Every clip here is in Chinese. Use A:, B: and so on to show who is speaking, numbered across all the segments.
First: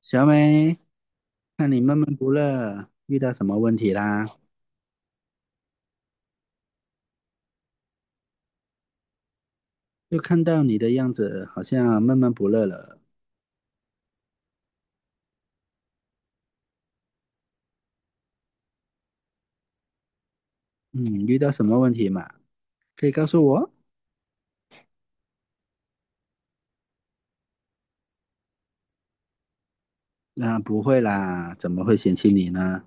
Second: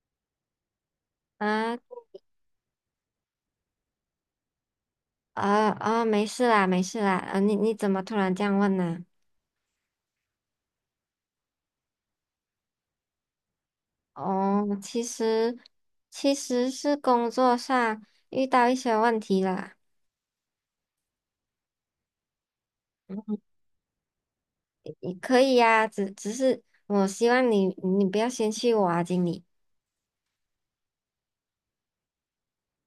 A: 小美，看你
B: 啊
A: 闷闷不乐，遇到什么问题啦？
B: 啊啊！没事啦，没事啦。啊，你怎么突然这样问呢？
A: 就看到你的样子，好像闷闷不乐了。
B: 哦，其实是工作上遇到一些问题啦。
A: 嗯，遇到什么问题嘛？可以告
B: 嗯，
A: 诉我？
B: 你可以呀、只是我希望你不要嫌弃我啊，经理。
A: 那、不会啦，怎么会嫌弃你呢？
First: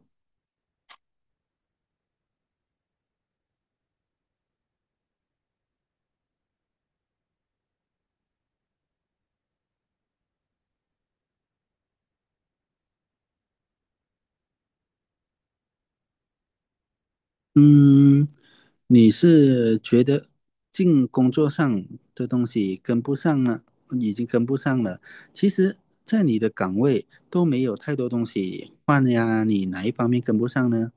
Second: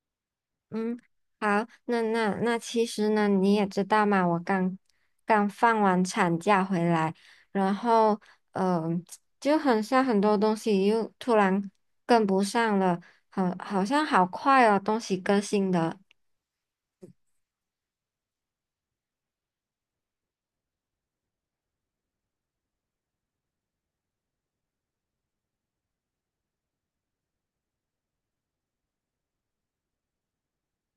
B: 嗯，好，那其实呢，你也知道嘛，我刚刚放完产假回来，然后嗯、呃就很像很多东西又突然跟不上了。好，好像好快哦，东西更新的。
A: 嗯，你是觉得进工作上的东西跟不上呢？已经跟不上了。其实，在你的岗位都没有太多东西换呀，你哪一方面跟不上呢？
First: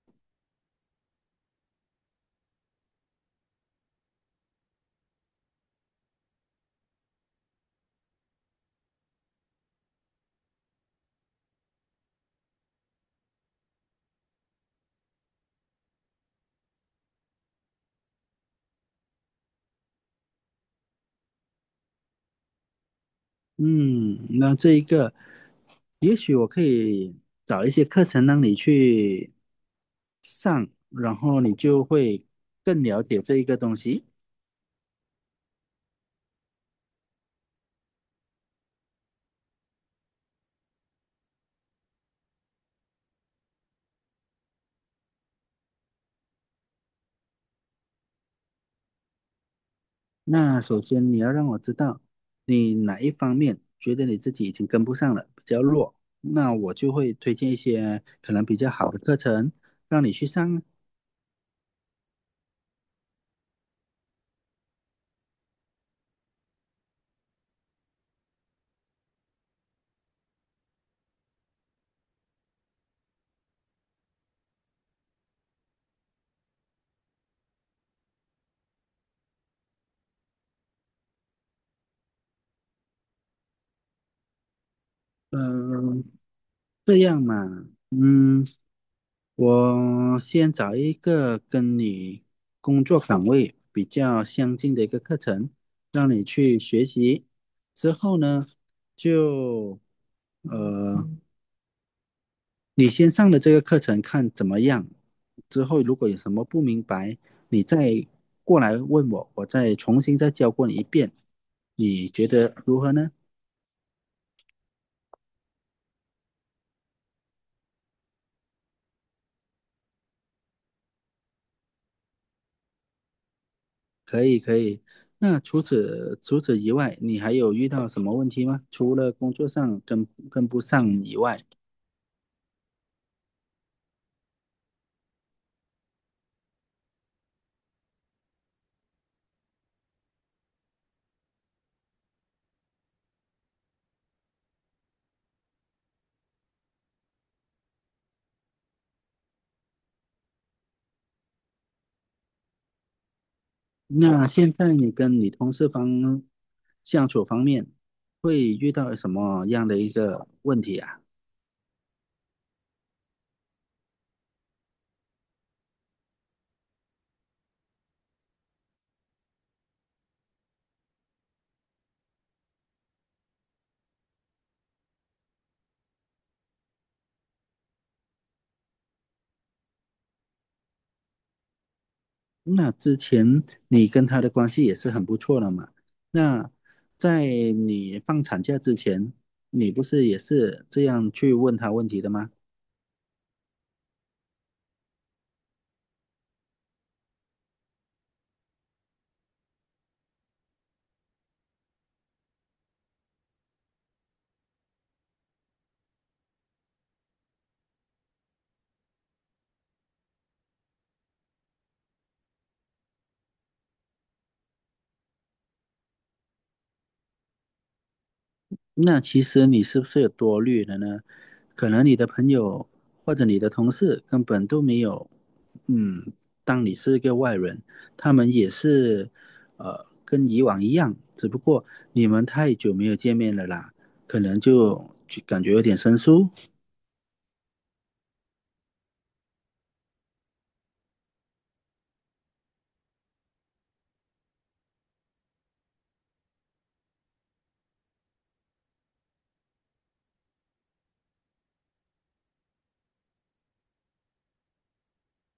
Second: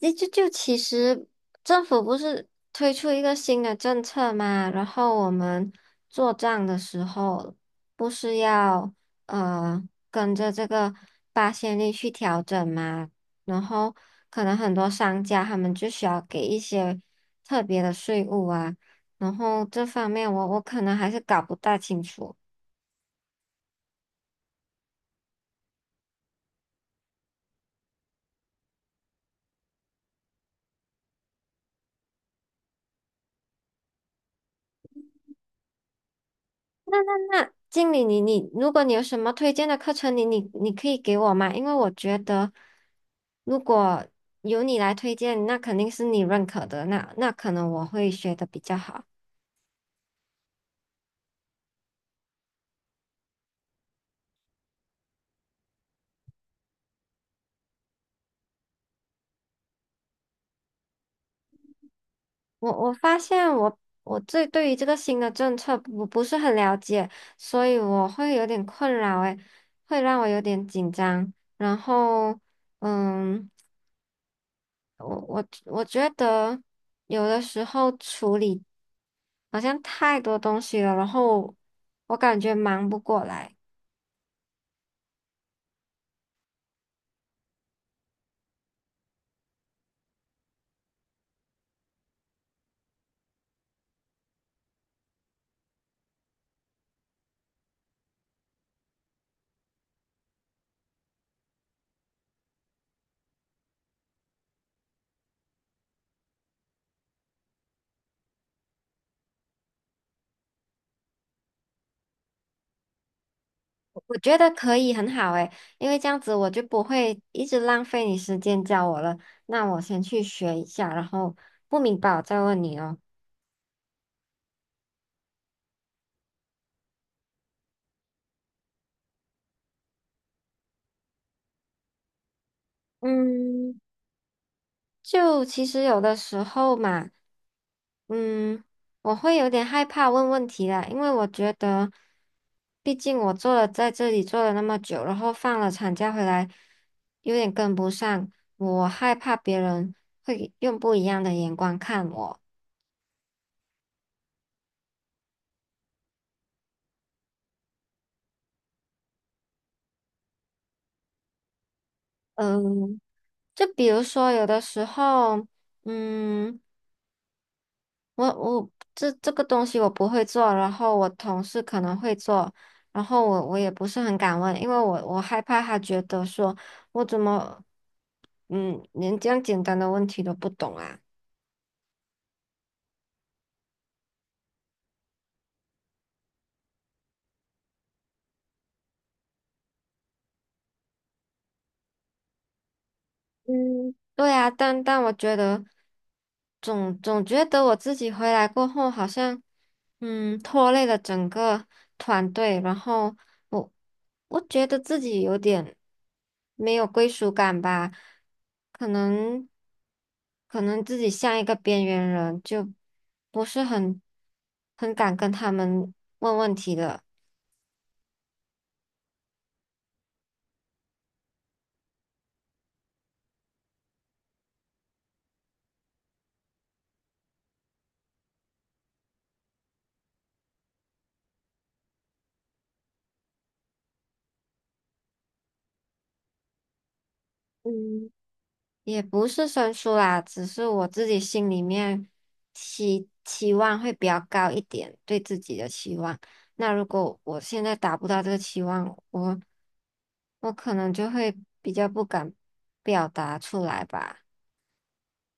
B: 就其实政府不是推出一个新的政策嘛，然后我们做账的时候不是要呃跟着这个八仙率去调整嘛，然后可能很多商家他们就需要给一些特别的税务啊。然后这方面我可能还是搞不大清楚。
A: 嗯，那这一个，也许我可以找一些课程让你去上，然后你就会更了解这一个东西。
B: 那经理你如果你有什么推荐的课程，你可以给我吗？因为我觉得，如果由你来推荐，那肯定是你认可的，那可能我会学的比较好。
A: 那首先你要让我知道你哪一方面觉得你自己已经跟不上了，比较弱，那我就会推荐一些可能比较好的课程让你去上啊。
B: 我发现我这对于这个新的政策不是很了解，所以我会有点困扰，诶，会让我有点紧张。然后，嗯，我觉得有的时候处理，好像太多东西了，然后我感觉忙不过来。
A: 嗯，这样嘛，嗯。我先找一个跟你工作岗位比较相近的一个课程，让你去学习。之后呢，就呃，你先上了这个课程看怎么样。之后如果有什么不明白，你再过来问我，我再重新再教过你一遍。你觉得如何呢？
B: 我觉得可以，很好诶，因为这样子我就不会一直浪费你时间教我了。那我先去学一下，然后不明白我再问你哦。
A: 可以，可以。那除此以外，你还有遇到什么问题吗？除了工作上跟不上以外。
B: 嗯，就其实有的时候嘛，嗯，我会有点害怕问问题啦。因为我觉得，毕竟我做了在这里做了那么久，然后放了产假回来，有点跟不上，我害怕别人会用不一样的眼光看我。
A: 那现在你跟你同事方相处方面会遇到什么样的一个问题啊？
B: 嗯，就比如说有的时候，嗯。我这个东西我不会做，然后我同事可能会做，然后我也不是很敢问，因为我害怕他觉得说我怎么，连这样简单的问题都不懂啊。
A: 那之前你跟他的关系也是很不错的嘛。那在你放产假之前，你不是也是这样去问他问题的吗？
B: 嗯，对啊，但我觉得总觉得我自己回来过后，好像拖累了整个团队。然后我我觉得自己有点没有归属感吧，可能可能自己像一个边缘人，就不是很敢跟他们问问题的。
A: 那其实你是不是有多虑了呢？可能你的朋友或者你的同事根本都没有，嗯，当你是一个外人，他们也是，跟以往一样，只不过你们太久没有见面了啦，可能就感觉有点生疏，
B: 嗯。也不是生疏啦，只是我自己心里面期望会比较高一点，对自己的期望。那如果我现在达不到这个期望，我可能就会比较不敢表达出来吧。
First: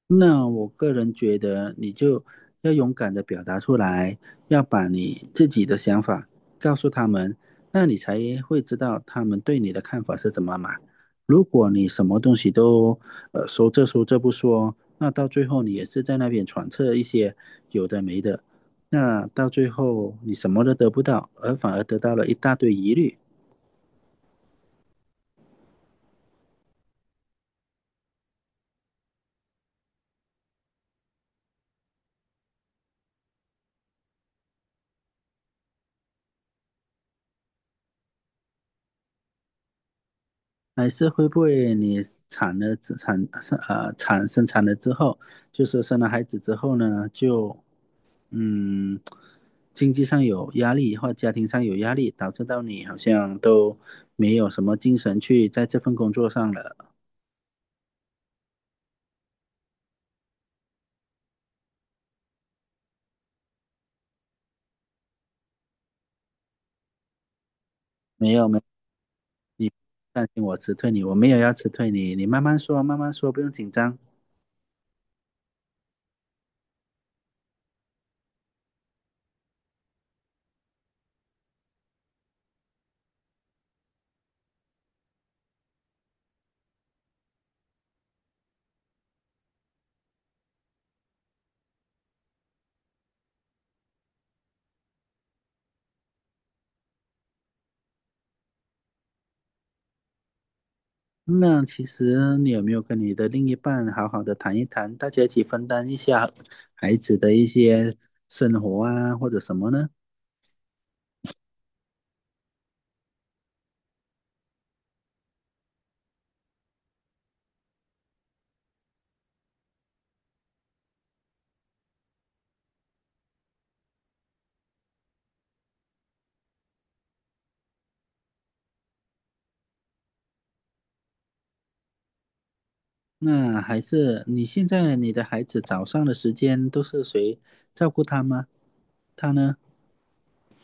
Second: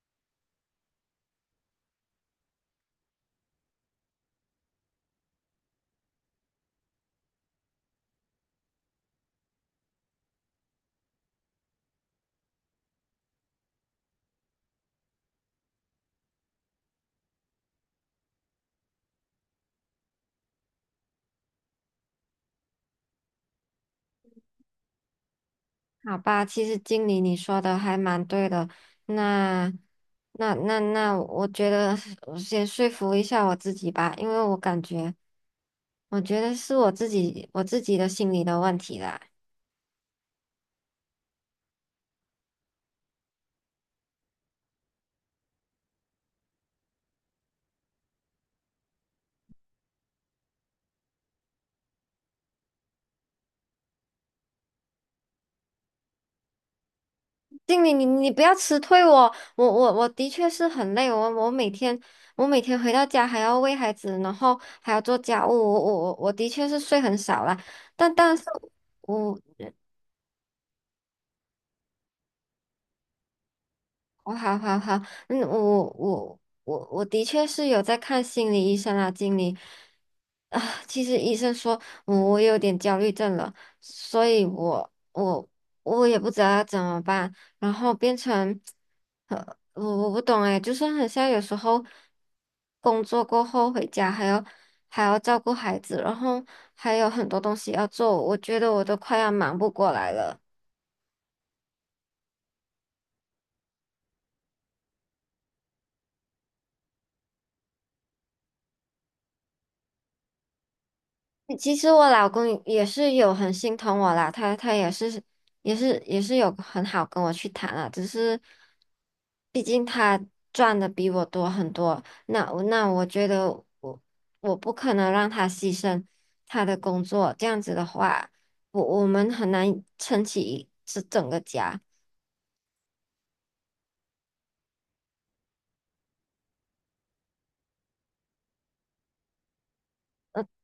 A: 那我个人觉得，你就要勇敢的表达出来，要把你自己的想法告诉他们，那你才会知道他们对你的看法是怎么嘛。如果你什么东西都呃说这说这不说，那到最后你也是在那边揣测一些有的没的，那到最后你什么都得不到，而反而得到了一大堆疑虑。
B: 好吧，其实经理你说的还蛮对的。那那，我觉得我先说服一下我自己吧，因为我感觉，我觉得是我自己的心理的问题啦。
A: 还是会不会你产了之后，就是生了孩子之后呢，就嗯经济上有压力或家庭上有压力，导致到你好像都没有什么精神去在这份工作上了。
B: 经理，你不要辞退我，我的确是很累。我每天回到家还要喂孩子，然后还要做家务，我的确是睡很少啦，但
A: 没
B: 但是
A: 有没有
B: 我
A: 担心我辞退你，我没有要辞退你，你慢慢说，不用紧张。
B: 我好好好，我的确是有在看心理医生啊，经理啊。其实医生说我有点焦虑症了，所以我也不知道要怎么办，然后变成，呃，我不懂哎，就是很像有时候工作过后回家还要照顾孩子，然后还有很多东西要做，我觉得我都快要忙不过来了。
A: 那其实你有没有跟你的另一半好好的谈一谈，大家一起分担一下孩子的一些生活啊，或者什么呢？
B: 其实我老公也是有很心疼我啦，他也是有很好跟我去谈啊。只是毕竟他赚的比我多很多，那我觉得我我不可能让他牺牲他的工作，这样子的话，我们很难撑起这整个家。
A: 那还是你现在你的孩子早上的时间都是谁照顾他吗？他呢？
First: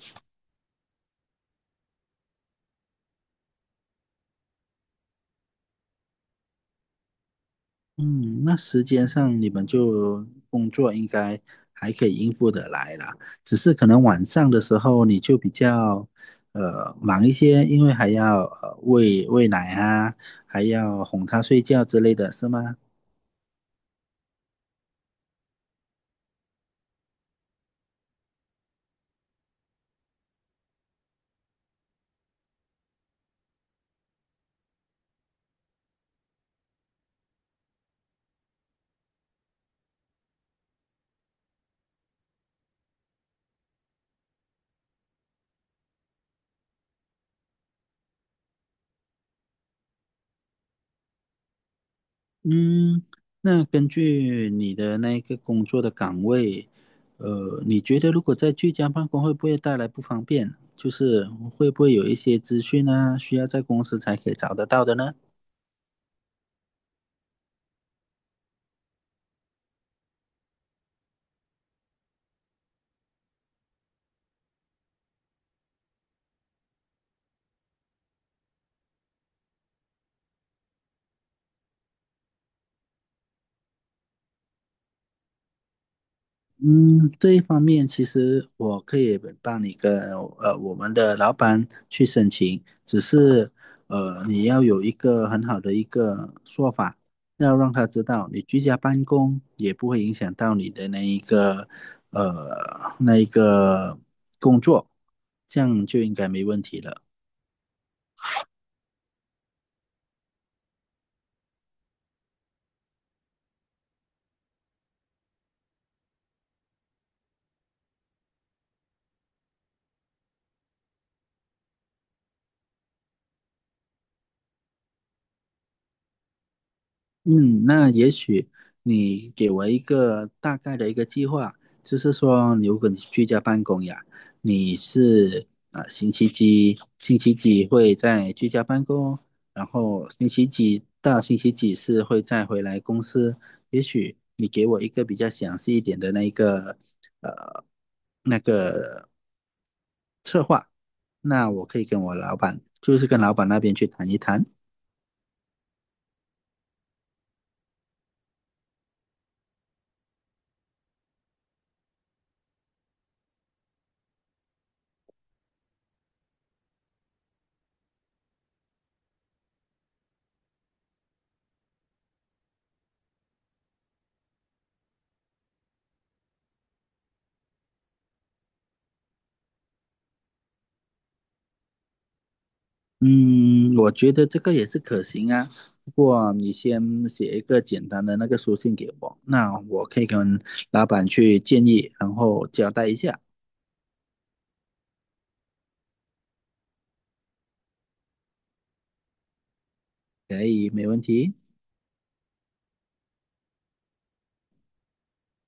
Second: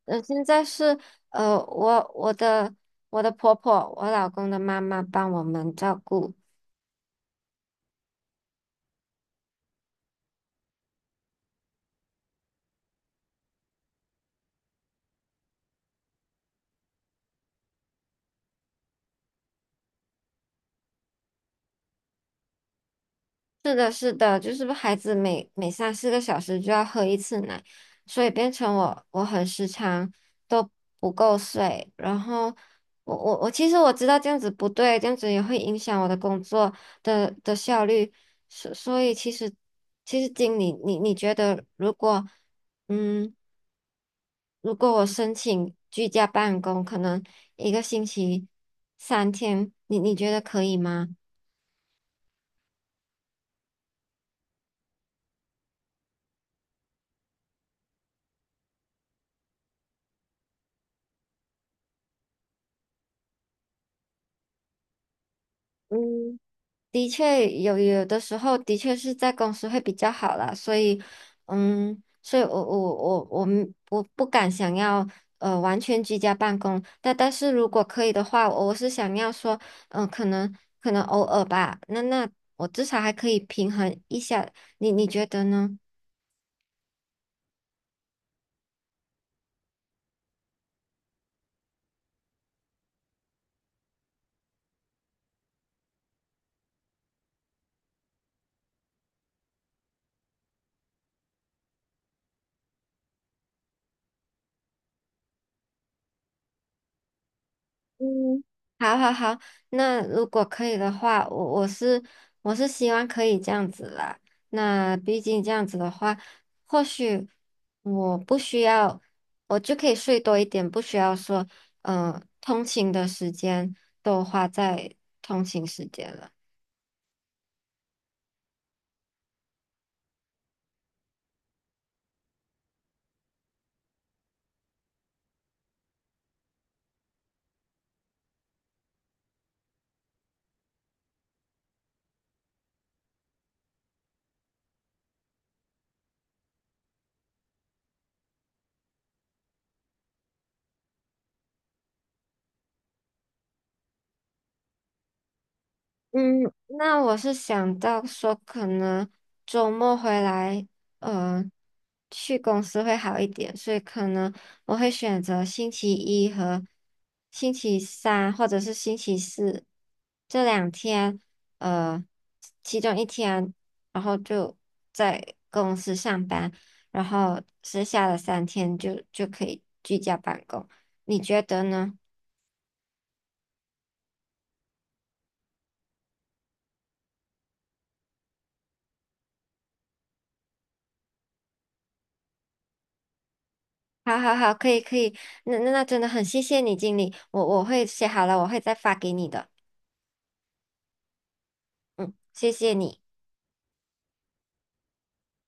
B: 嗯，现在是呃，我我的我的婆婆，我老公的妈妈帮我们照顾。
A: 嗯，那时间上你们就工作应该还可以应付得来啦，只是可能晚上的时候你就比较忙一些，因为还要喂奶啊，还要哄他睡觉之类的是吗？
B: 是的，是的，就是孩子每三四个小时就要喝一次奶，所以变成我很时常都不够睡。然后我其实我知道这样子不对，这样子也会影响我的工作的效率。所以其实经理，你觉得如果嗯，我申请居家办公，可能一个星期三天，你觉得可以吗？
A: 嗯，那根据你的那一个工作的岗位，你觉得如果在居家办公会不会带来不方便？就是会不会有一些资讯啊，需要在公司才可以找得到的呢？
B: 嗯，的确有的时候的确是在公司会比较好啦。所以，所以我不敢想要完全居家办公，但是如果可以的话，我是想要说，嗯、可能可能偶尔吧，那我至少还可以平衡一下，你觉得呢？
A: 嗯，这一方面其实我可以帮你跟我们的老板去申请，只是你要有一个很好的一个说法，要让他知道你居家办公也不会影响到你的那一个那一个工作，这样就应该没问题了。
B: 嗯，好好好，那如果可以的话，我是希望可以这样子啦。那毕竟这样子的话，或许我不需要，我就可以睡多一点，不需要说，嗯、通勤的时间都花在通勤时间了。
A: 嗯，那也许你给我一个大概的一个计划，就是说，如果你居家办公呀，你是啊、星期几会在居家办公，然后星期几到星期几是会再回来公司。也许你给我一个比较详细一点的那一个呃那个，那我可以跟我老板，就是跟老板那边去谈一谈。
B: 嗯，那我是想到说，可能周末回来，呃，去公司会好一点。所以可能我会选择星期一和星期三，或者是星期四这两天，呃，其中一天，然后就在公司上班，然后剩下的三天就可以居家办公，你觉得呢？
A: 嗯，我觉得这个也是可行啊。不过你先写一个简单的那个书信给我，那我可以跟老板去建议，然后交代一下，
B: 好好好，可以可以，那真的很谢谢你，经理，我会写好了，我会再发给你的。
A: 可以，没问题。
B: 嗯，谢谢你。